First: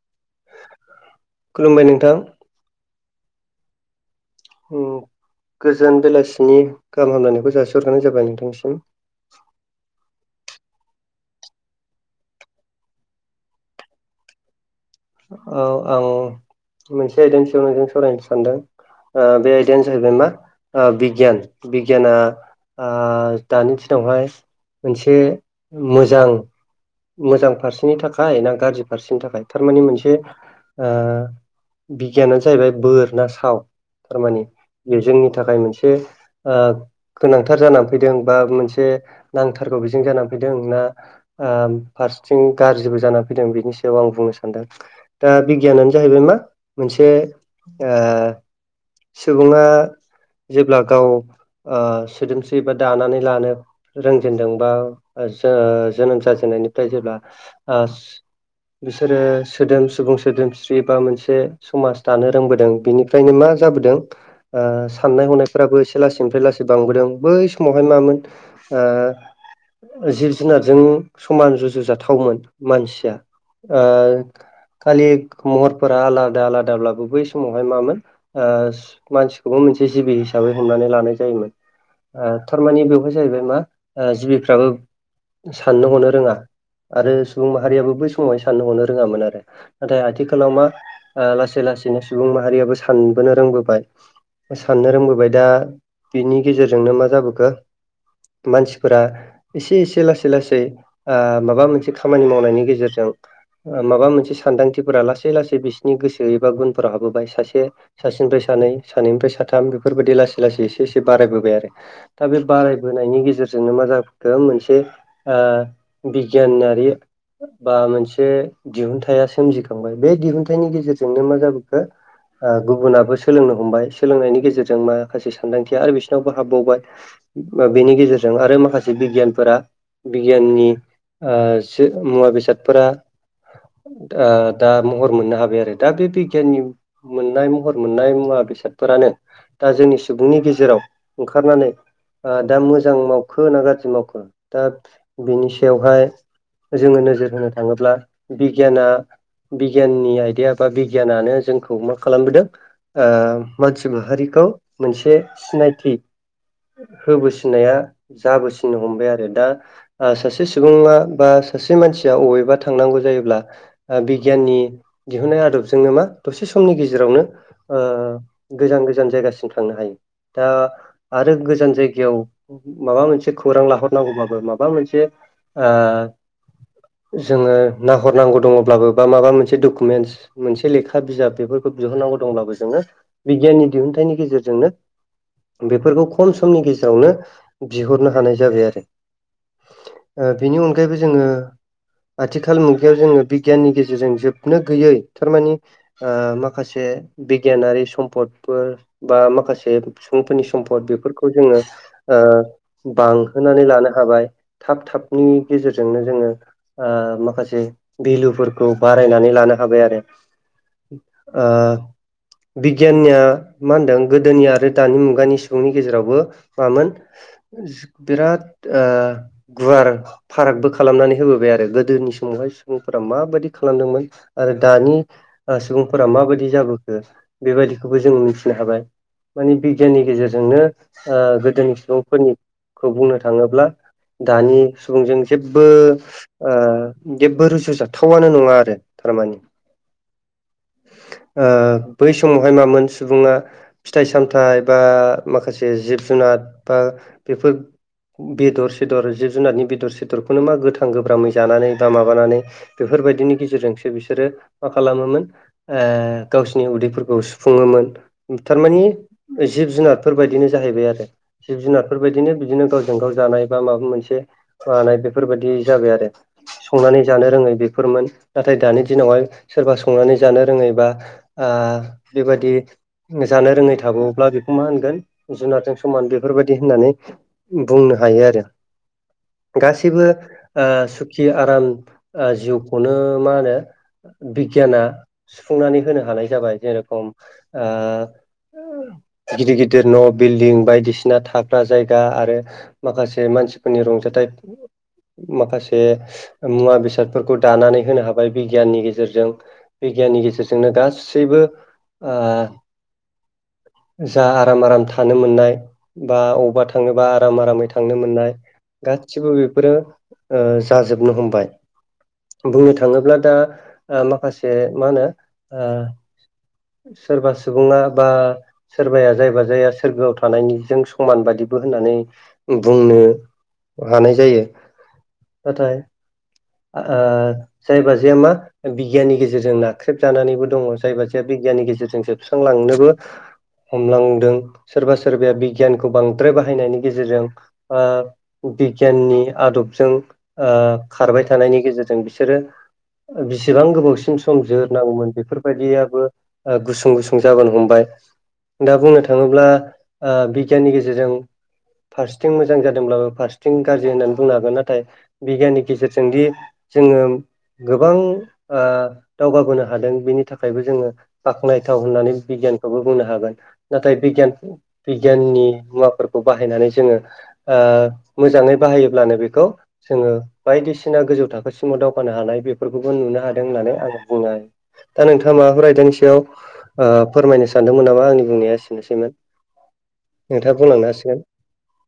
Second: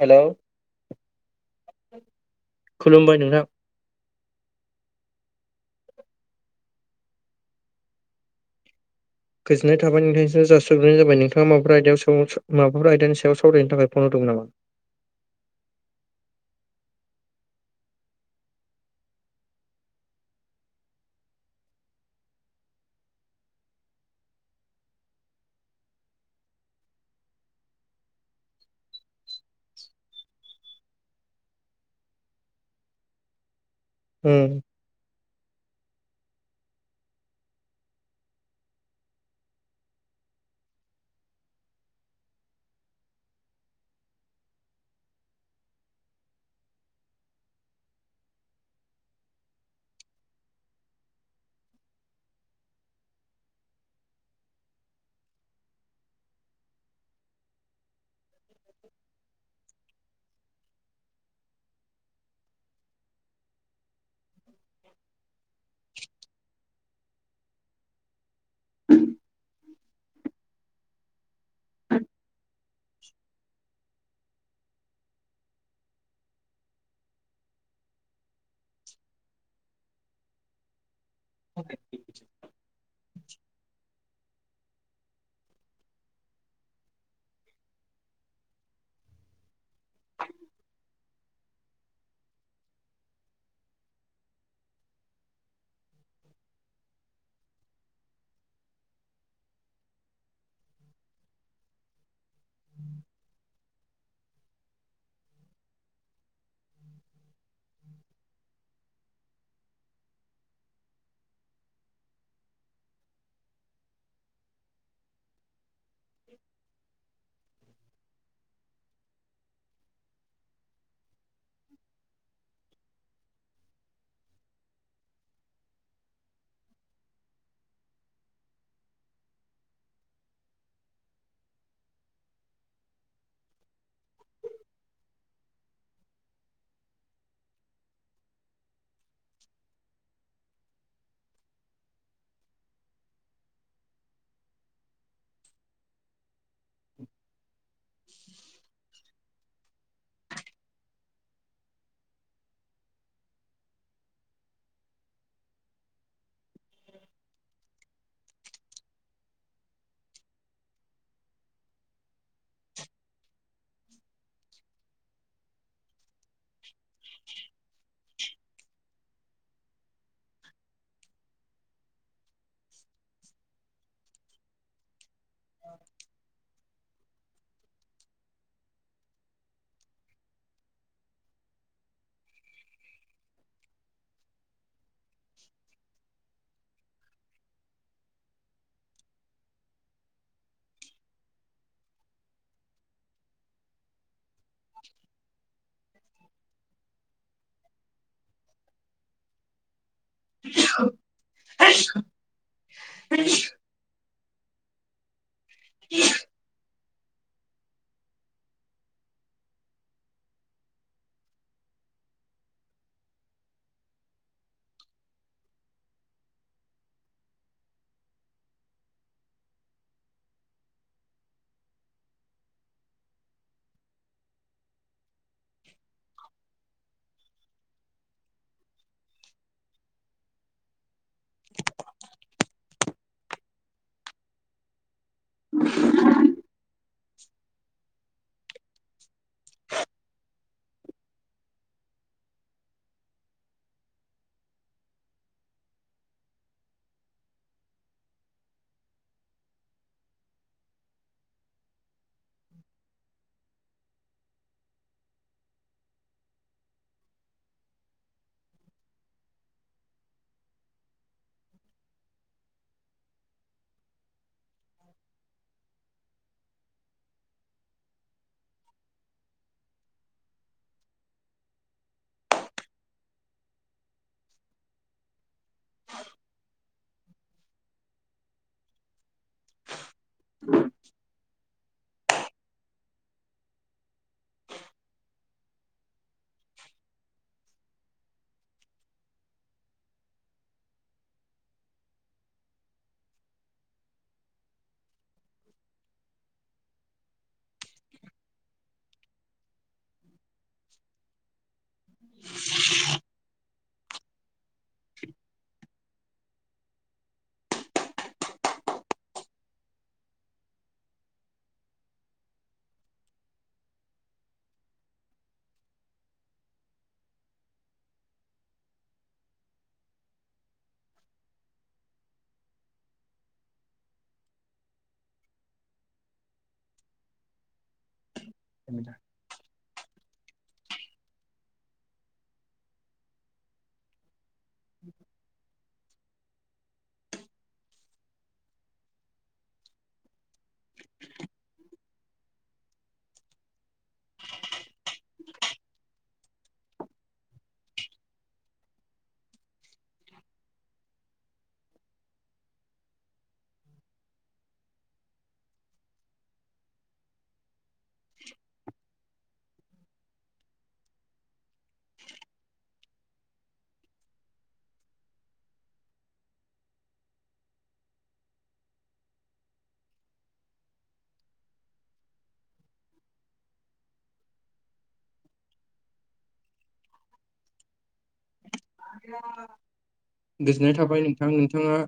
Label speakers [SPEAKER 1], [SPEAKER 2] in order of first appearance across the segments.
[SPEAKER 1] हेल'
[SPEAKER 2] खुलुमबाय नोंथां।
[SPEAKER 1] खुलुमबाय नोंथां।
[SPEAKER 2] गोजोन बेलासिनि गाहाम हामलायनायखौ जासिहरग्रोनाय जाबाय नोंथांनिसिम।
[SPEAKER 1] गोजोननाय थाबाय। नोंथांनिसिमबो जासिहरग्रोनाय जाबाय, नोंथाङा माबाफोर आयदायाव माबाफोर आयदानि सायाव सावरायनो थाखाय फन हरदोंमोन नामा?
[SPEAKER 2] औ आं मोनसे आइदेन सायाव नोंजों सावरायनो सानदों। बे आयदायानो जाहैबाय मा बिगियान। बिगियाना ओ दानि दिनावहाय मोनसे मोजां मोजां फारसेनि थाखाय ना गाज्रि फारसेनि थाखाय थारमाने मोनसे मोनसे ओ बिगियानानो जाहैबाय बोर ना साव थारमाने बे जोंनि थाखाय मोनसे ओ गोनांथार जानानै फैदों बा मोनसे नांथारगौ बिजों जानानै फैदों ना ओ फारसेथिं गाज्रिबो जाना फैदों बिनि सायाव आं बुंनो सानदों। दा बिगियानानो जाहैबाय मा मोनसे आ सुबुङा जेब्ला गाव ओ सोदोमस्रि एबा दानानै लानो रोंजेनदोंबा जो-जोनोम जाजेननायनिफ्राय जेब्ला ओ बिसोरो सोदोम सुबुं सोदोमस्रि बा मोनसे समाज दानो रोंबोदों बेनिफ्रायनो मा जाबोदों ओ साननाय हनायफोराबो एसे लासैनिफ्राय लासै बांबोदों। बै समावहाय मामोन ओ ओ जिब जुनारजों समान जुजाथावमोन मानसिया ओ खालि महरफोरा आलादा आलादाब्लाबो बै समावहाय मामोन ओ मानसिखौबो मोनसे जिबि हिसाबै हमनानै लानाय जायोमोन ओ थामाने बेवहाय जाहैबाय मा ओ जिबिफ्राबो साननो हरनो रोङा आरो सुबुं माहारियाबो बै समावहाय साननो हनो रोङामोन आरो। नाथाय आथिखालाव मा ओ लासै लासैनो सुबुं माहारियाबो सानबोनो रोंबोबाय। साननो रोंबोबाय दा बिनि गेजेरजोंनो मा जाबोखो मानसिफोरा एसे एसे लासै लासै ओ माबा मोनसे खामानि माव नायनि गेजेरजों ओ माबा मोन से सानदांथिफोरा लासै लासै बिसोरनि गोसो एबा गुनफोराव हाबबोबाय सासे सासेनिफ्राय सानै सानैनिफ्राय साथाम बेफोरबायदि लासै लासै एसे एसे बारायबोबाय आरो। दा बे बारायबोनायनि गेजेरजोंनो मा जाबोखो मोनसे ओ बिगियानारि बा मोनसे दिहुनथाइ थाइया सोमजिखांबाय बे दिहुनथाइनि गेजेरजोंनो मा जाबोखो ओ गुबुनाबो सोलोंनो हमबाय सोलोंनायनि गेजेरजों माखासे सानदांथिया आरो बिसिनावबो हाबबावबाय। नबा बेनि गेजेरजों आरो माखासे बिगियानफोरा बिगियाननि ओ मुवा बेसादफोरा ओ दा महर मोननो हाबाय आरो दा बे बिगियाननि मोननाय महर मोननाय मुवा बेसादफोरानो दा जोंनि सुबुंनि गेजेराव ओंखारनानै ओ दा मोजां मावखो ना गाज्रि मावखो? दा बिनि सायावहाय जोङो नोजोर होनो थाङोब्ला बि दा बिगियाननि आइदाया बा बिगियानानो जोंखौ मा खालामबोदों ओ मानसि माहारिखौ मोनसे सिनायथि होबोसिननाया जाबोसिननो हमबाय आरो दा आ सासे सुबुङा बा सासे मानसिया अबेबा थांनांगौ जायोब्ला ओ बिगियाननि दिहुनन्नाय आदबजोंनो मा दसे समनि गेजेरावनो ओ गोजान गोजान जायगासिम थांनो हायो। दा आरो गोजान जायगायाव माबा मोनसे खौरां लाहरनांगौबाबो माबा मोनसे ओ जोङो नाहरनांगौ दङब्लाबो बा माबा मोनसे डकुमेन्टस मोनसे लेखा बिजाब बेफोरखौ दिहुननांगौ दंब्लाबो जोङो बिगियाननि दिहुनथाइनि गेजेरजोंनो बेफोरखौ खम समनि गेजेरावनो बिहरनो हानाय जाबाय आरो। ओ बेनि अनगायैबो जोङो आथिखाल मुगायाव जोङो बिगियाननि गेजेरजों जोब - बनो गैयै, थारमाने ओ माखासे बिगियानारि सम्पद फोर बा माखासे सुबुंफोरनि सम्फद बेफोरखौ जोङो ओ बांहोनानै लानो हाबाय। थाब थाबनि गेजेरजोंनो जोङो ओ माखासे बिलुफोरखौ बारायनानै लानो हाबाय आरो। ओ बिगियानिया मा होनदों गोदोनि आरो दानि मुगानि सुबुंनि गेजेरावबो मामोन [unintelligible] बिराद ओ गुवार फारागबो खालामनानै होबोबाय आरो गोदोनि समावहाय सुबुंफोरा माबायदि खालामदोंमोन आरो दानि सुबुंफोरा माबायदि जाबोखो बेबायदिखौबो जों मिथिनो हाबाय। मानि बिगियाननि गेजेरजोंनो ओ गोदोनि सुबुंफोरनिखौ बुंनो थाङोब्ला दानि सुबुंजों जेब्बो ओ जेबो रु जु जाथावानो नङा आरो थारमानि। ओ बै समावहाय मामोन सुबुङा फिथाइ सामथाइ बा माखासे जिब जुनार बा बेफोर बेदर सेदर जिब जुनारनि बेदर सेदरखौनो मा गोथां गोब्रामै जानानै बा माबानानै बेफोरबायदिनि गेजेरजोंसो बिसोरो मा खालामोमोन ओ गावसिनि उदैफोरखौ सुफुङोमोन। थारमानि जिब जुनारफोर बायदिनो जाहैबाय आरो। जिब जुनारफोर बायदिनो बिदिनो गावजों गाव जानाय बा माबा मोनसे ओ नाय बेफोरबायदि जाबाय आरो संनानै जानो रोङै बेफोरमोन। नाथाय दानि दिनावहाय सोरबा संनानै जानो रोङैबा ओ बेबायादि जानो रोङै थाबावोब्ला बेखौ मा होनगोन जुनारजों समान बेफोरबायदि होननानै बुंनो हायो आरो। गासैबो ओ सुखि आराम ओ जिउखौनो मा होनो बिगियाना सुफुंनानै होनो हानाय जाबाय जे रखम ओ [unintelligible] गिदिर गिदिर न' बिल्डिं बायदिसिना थाग्रा जायगा आरो माखासे मानसिफोरनि रंजाथाइ माखासे मुवा बेसाद फोरखौ दानानै होनो हाबाय बिगियाननि गेजेरजों। बिगियाननि गेजेरजों जोंनो गासैबो ओ जा आराम आराम थानो मोननाय बा अबावबा थाङोबा आराम आरामै थांनो मोननाय गासिबो बेफोरो ओ जाजोबनो हमबाय। बुंनो थाङोब्ला दा ओ माखासे मा होनो ओ सोरबा सुबुङा बा सोरबाया जायबा जाया सोरगोआव थानायनिजों समान बादिबो होननानै बुंनो हानाय जायो। नाथाय ओ जायबा जाया मा बिगियाननि गेजेरजों ना ख्रेब जानानैबो दङ जायबा जायया बिगियाननि गेजेरजों जोबस्रांलांनोबो हमलांदों। सोरबा सोरबाया बिगियानखौ बांद्राय बाहायनायनि गेजेरजों ओ बिगियाननि आदबजों ओ खारबाय थानायनि गेजेरजों बिसोरो बिसेबां गोबावसिम सम जोरनांगौमोन बेफोर बायदियाबो ओ गुसुं गुसुं जाबोन हमबाय। दा बुंनो थाङोब्ला ओ बिगियाननि गेजेरजों फारसेथिं मोजां जादोंब्लाबो फारसेथिं गाज्रि होननानै बुंनो हागोन। नाथाय बिगियाननि गेजेरजोंदि जोङो गोबां ओ दावगाबोनो हादों बेनि थाखायबो जोङो बाख्नायथाव होननानै बिगियानखौबो बुंनो हागोन। नाथाय बिगियान बिगियाननि मुवाफोरखौ बाहायनानै जोङो ओ मोजाङै बाहायोब्लानो बेखौ जोङो बायदिसिना गोजौ थाखोसिमाव दावगानो हानाय बेफोरखौबो नुनो हादों होननानै आं बुङो। दा नोंथाङा माबाफोर आयदानि सायाव ओ फोरमायनो सानदोंमोन नामा आंनि बुंनाया एसेनोसैमोन नोंथाङा
[SPEAKER 1] गोजोननाय
[SPEAKER 2] बुंलांनो
[SPEAKER 1] थाबाय
[SPEAKER 2] हासिगोन
[SPEAKER 1] नोंथां नोंथाङा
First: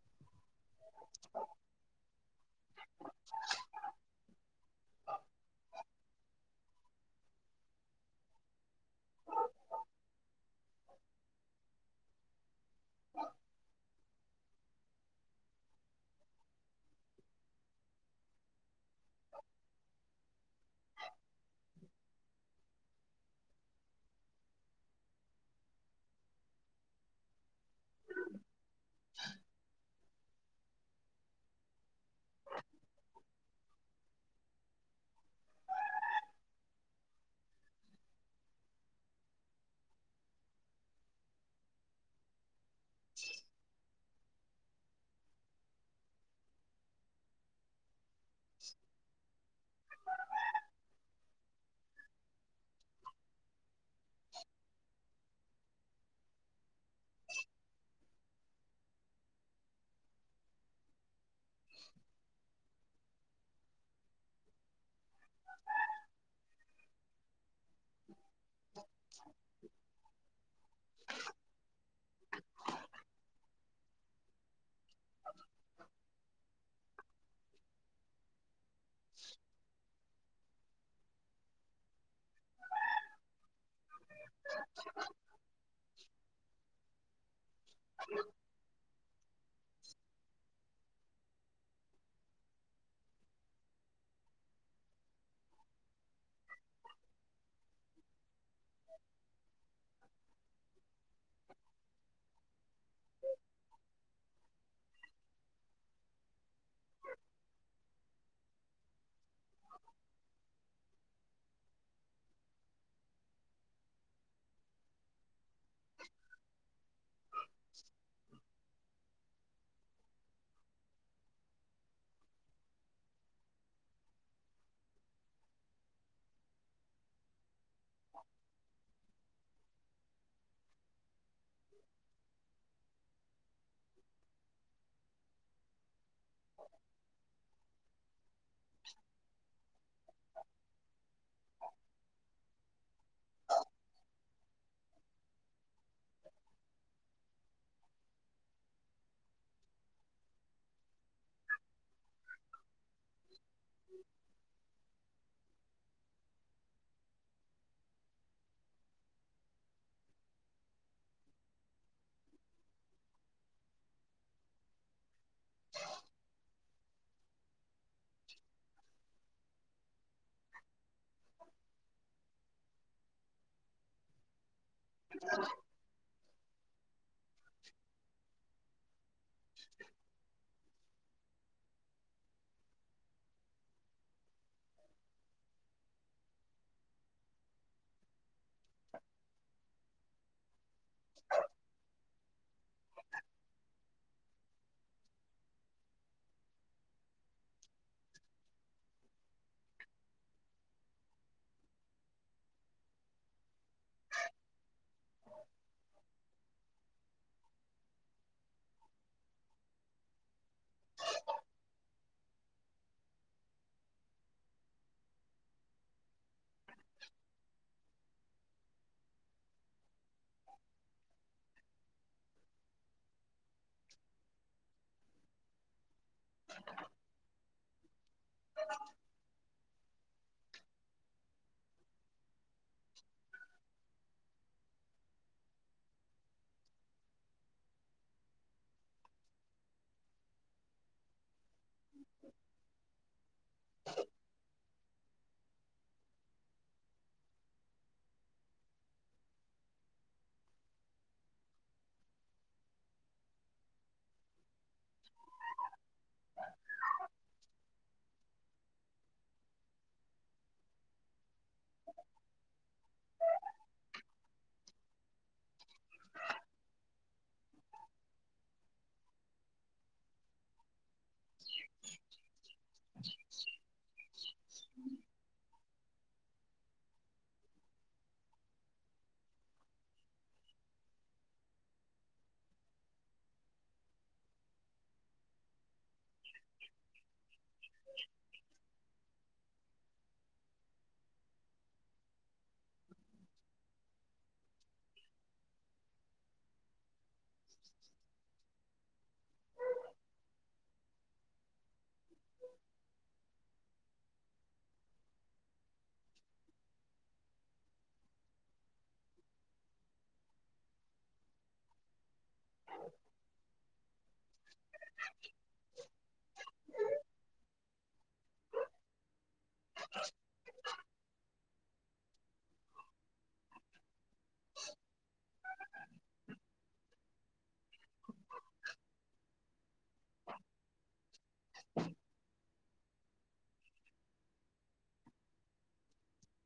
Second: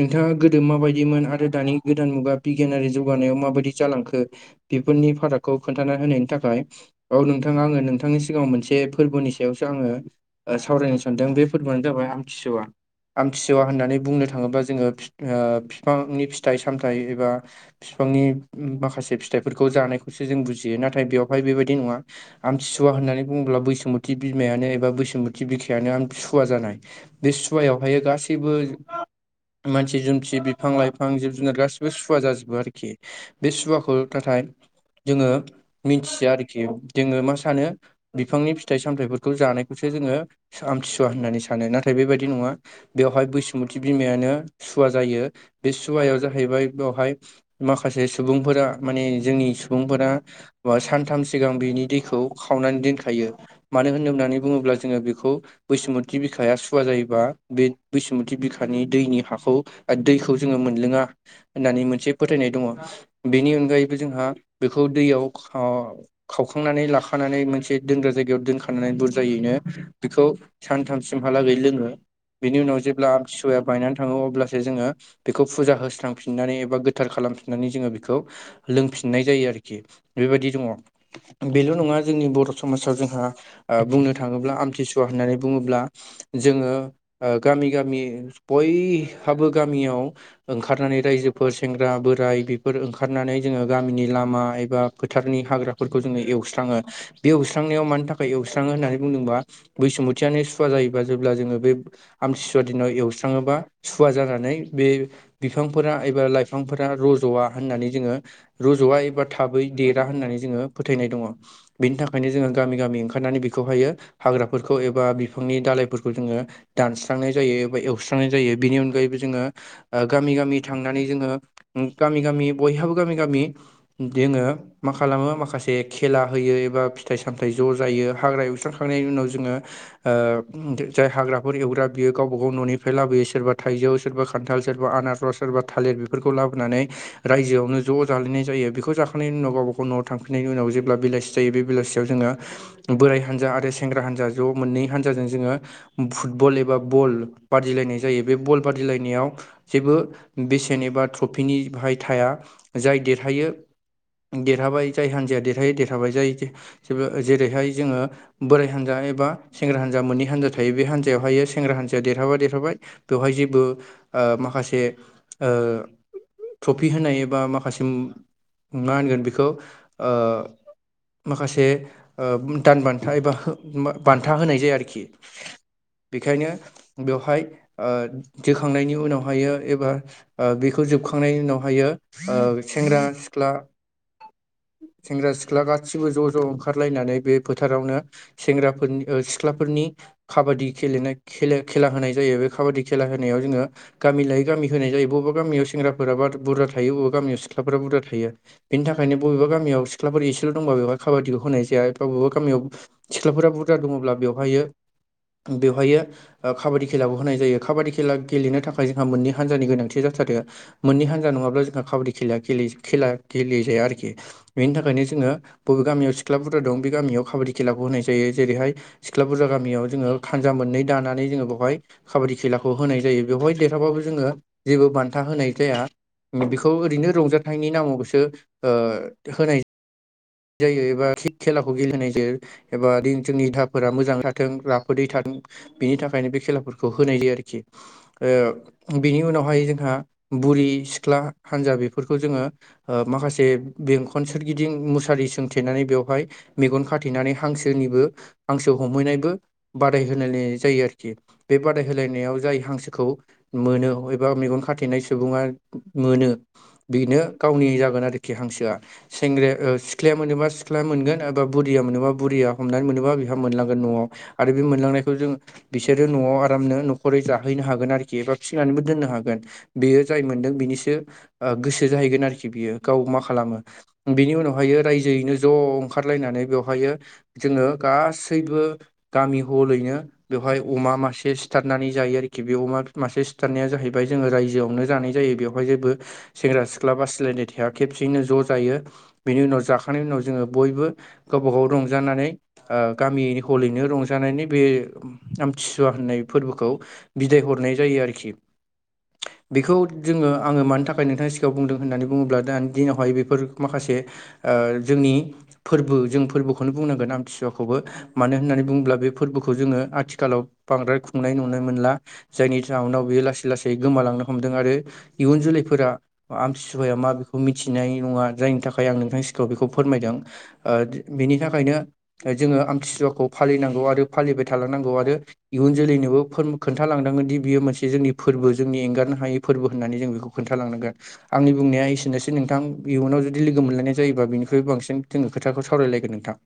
[SPEAKER 1] नोंथाङा गोदो माबायदिमोन आरो दानि गोदान मुगा बिगियानारि जौगानायाव माबायदि जालांखो बिफोरुननि फारागखौ खोन्था होनायनि थाखाय औ नोंथाङा आङो नोंथांनि सिगाङाव मोनसे फोरबोनि सायावसो आङो सावरायनो सानदों बे फोरबोआानो जाबाय आमथिसुवा आमथिसुवा होननानै बुंनो थाङोब्ला जोङो बिफांनि फिथाइ सामथाइ एबा बिफांनि माखासे फिथाइफोरखौ जानायखौसो जों बुजियो नाथाय बेवहाय बेबायदि नङा आमथिसुवा होननानै बुङ्ला बैसुमत बिमायानो एबा बैसुमुथि बिख सुवा जानाय बे सुवायावहाय गासैबो मानसि जुमसि बिफां लाइफां जिब जुनार गासैबो सुवा जाजोबो आरोखि बे सुवाखौ नाथाय जोङो मिथिया आरोखि जोङो मा सानो बिफांनि फिथाइ सामथायाइफोरखौ जानायखौसो जोङो आमथिसुवा होननानै सानो नाथाय बेबायदि नङा बेवहाय बैसुमत बिमायानो सुवा जायो बे सुवायाव जाहैबाय बेवहाय माखासे सुबुंफोरा माने जोंनि सुबुंफोरा सानथाम सिगां बिनि दैखौ खावनानै दोनखायो मानो होनोब होननानै बुङोब्ला जोङो बेखौ बैसुमत बिखाया स फुवा जायोबा बे बैसुमत बिखानि दैनि हाखौ दैखौ जोङो मोनलोङा होननानै मोनसे फोथायनाय दङ बेनि अनगायैबो जोंहा बेखौ दैयाव खावखांनानै लाखानानै मोनसे दोनग्रा जायगायाव दोनखानानै बुरजायैनो खौ सानथामसिमहालागै लोङो बेनि उनाव जेब्ला आ फिसवाया बायनानै थाङो अब्लासो जोङो बेखौ फुजा होस्रां फिननानै एबा गोथार खालामफिननानै जोङो बेखौ लोंफिननाय जायो आरोखि बेबायदि दङ बेल' नङा जोंनि बर' समाजाव जोंहा बुंनो थाङोब्ला आमथिसुवा होननानै बुङोब्ला जोङो गामि गामि बयहाबो गामियाव ओंखारनानै रायजोफोर सेंग्रा बोराय बेफोर ओंखारनानै जोङो गामिनि लामा एबा फोथारनि हाग्राफोरखौ जोङो एवस्राङो बे एवस्रांनायाव मानि थाखाय एवस्राङो होननानै बुंदोंबा बैसुमुथियानो सुव जायोबा जेब्ला जोङो बे आमथिसुवा दिनाव एवस्राङोबा सुवा जानानै बे बिफांफोरा एबा लाइफांफोरा रजा होननानै जोङो रजा एबा थाबै देरा होननानै जोङो फोथायनाय दङ बिनि थाखायनो जोङो गामि गामि ओंखारनानै बेखौहायो हाग्राफोरखौ एबा बिफांनि दालाायफोरखौ जोङो दानस्रांनाय जायो एबा एवस्रांनाय जायो बिनि अनगायैबो जोङो गामि गामि थांनानै जोङो गामि गामि बयहाबो गामि गामि जोङो मा खालामो माखासे खेला होयो एबा फिथाइ सामथायाइ ज' जायो हाग्रा एवस्रांखांनायनि उनाव जोङो जाय हाग्राफोर एवग्रा बियो गावबा गाव न'निफ्राय लाबोयो सोरबा थाइजौ सोरबा खान्थाल सोरबा आनारस सोरबा थालिर बेफोरखौ लाबोनानै रायजोआवनो ज' जालायनाय जायो बेखौ जाखांनायनि उनाव गावबााव न'आव थांफिननायनि उनाव जेब्ला बेलासि जायो बे बेलासियाव जोङो बोराइ हानजा आरो सेंग्रा हान्जा ज' मोननै हानजाजों जोङो फुटबल एबा बल बादिलायनाय जायो बे बल बादिलायनायाव जेबो बेसेन एबा ट्रफिनि बाहाय थाया जाय देरायो देरहाबाय जाय हान्जाया देर जैरैहाय देरहाबाय जेरैहाय जोङो बोराय हानजा एबा बा सेंग्रा हान्जा मोननै हान्जा थायो बे हान्जायावहायो सेंग्रा हान्जाया देरहाबा देरहाबाय बेवहाय जेबो माखासे थ कफि होनाय एबा माखासे मा होनगोन बेखौ माखासे दान बान्था एबा हो‌ मो बान्था होनाय जाया आरोखि बेखायनो बेवहाय जोखांनायनि उनावहायो एबा बेखौ जोबखांनायनि उनावहायो सेंग्रा सिख्ला सेंग्रा सिख्ला गासिबो ज' ज' ओंखारलायनानै बे फोथारावनो सेंग्रा सिख्लाफोरनि काबादिेल खेला होनाय जायो बे खाबादि खेला होनायाव जोंङो गामि लायै गामि होनाय जायो बबा गामियाव सेंग्राफोरााब बा बुरजा थायो। बबा गामियाव सिख्लाफोरा बुरजा थायो। बेनि थाखायनो बबेबा गामियाव सिख्लाफोर एसेल' दंब बेहाय काबादिखौ होनायाया बबेबा बबेबा गामियाव सिख्लाफोरा बुरजा दंङब्ला बेवहायो बेवहायो क खाबादिेलाबो होनाय जायो खाबादि खेला गेलेनो। थाखाय जोंहा मोननै हान्जानि गोनांथिया जा थारो मोननै हान्जा नंङाब्ला जोंहा काबादि खेल खेला गेलेयो जाया आरोखि। बेनि थाखायनो जोंङो बबे गामियाव सिख्लाफोर दं बे गामियाव काबादि खेलाखौ होनाय जायो। जेरैहाय सिख्ला बुरजा गामियाव जोंङो खानजा मोननै दानानै जोंङो बेवहाय। खाबादि खेलाखौ होनाय जायो। बेवहाय देरहा बाबो जोंङो जेबो बान्था होनाय जाया। बेखौ ओरैनो रंजाथाइनि नामावसो होनाय जायो एबा थि खेलाखौ गेलेाय जायो। एबा जोंनि दाफोरा मोजांङै थाथों राफोदै थाथों बिनि थाखायनो बे खेलाफोरखौ होनाय जायो आरोखि। बेनि उनावहाय जोंहा बुरि सिख्ला हानजा बेफोरखौ जोंङो माखासे बेंखन सोरगिदिं मु सारि सोंथेनानै बेवहाय मेगन खाथेनानै हांसोनिबो हांसो हमहैनायबो बादायहोलायायनाय जायो आरोखि बे बादाय होलायनायाव जाय हांसोखौ मोनो एबा मेगन खाथेनाय सुबुंङा मोनो। बेनो गावनि जागोन आरोखि हांसोआ सेंग्राया सिख्लाया मोनोबा सिख्लााया मोनगोन एबा बुरिया मोनोबा बुरिया हमनानै मोनोबा बिहा मोनलांगोन न'आव। आरो बे मोनलांनायखौ जों? बिसोरो न'आव आरामनो न'खरै जाहैनो हागोन आरोखि एबा फिसिनानैबो दोननो हागोन। बेयो जाय मोनदों बिनिसो गोसो जाहैगोन आरोखि बियो गाव मा खालामो बिनि उनाव बेहायो रायजोयैनो ज' ओंखारलायनानै बेवहायो जोंङो गासैबो गामि ह'लैनो। बेवहाय अमा मासे सिथारनानै जायो आरोखि बे अमा मासे सिथारनाया जाहैबाय जोंङो रायजोआवनो जानाय जायो। बेवहाय जेबो सेंग्रा सिख्ला बासिलायनाय थाया खेबसेयैनो ज' जायो। बेनि उनाव जाखांनायनि उनाव जोंङो बयबो। गावबा गाव रंजानानै गामि हलैनो रंजानायनि बे आमथिसुवा होननाय फोरबोखौ बिदाय हरनाय जायो आरोखि।
[SPEAKER 2] [inaudible]
[SPEAKER 1] बेखौ जोंङो आंङो मानि थाखाय नोंथांनि सिगांङाव बुंदों होननानै बुंङोब्ला दानि दिनावहाय बेफोर माखासे जोंनि फोरबो जों फोरबोखौनो बुंनांगोन आमथिसुवाखौबो। मानो होननानै बुंङोब्ला बे फोरबोखौ जोंङो आथिखालाव बांद्राय खुंनाय नुनो मोनला जायनि जउनाव बेयो लासै लासै गोमालांनो हमदों आरो इयुन जोलैफोरा आमतिसुवाया मा बेखौ मिथिनाय नंङा जायनि थाखाय। बे आं नोंथां सिगांङाव बेखौ फोरमायदों बेनि थाखायनो जोंङो आमतथिसुवाखौ फालिनांगौ आरो फालिबाय थालांनांगौ आरो इयुन जोलैनोबो खोनथालांदांगोन दि बियो मोनसे जोंनि फोरबो। जोंनि एंगारनो हायै फोरबो होननानै जों बेखौ। खोन्थालांनांगोन आंनि बुंनाया एसेनोसै नोंथां। इयुनाव जुदि ज' लोगो मोनलायनाय जायोब बिनिख्रइ बांसिन खोथाखौव रायलायगोन नोंथां।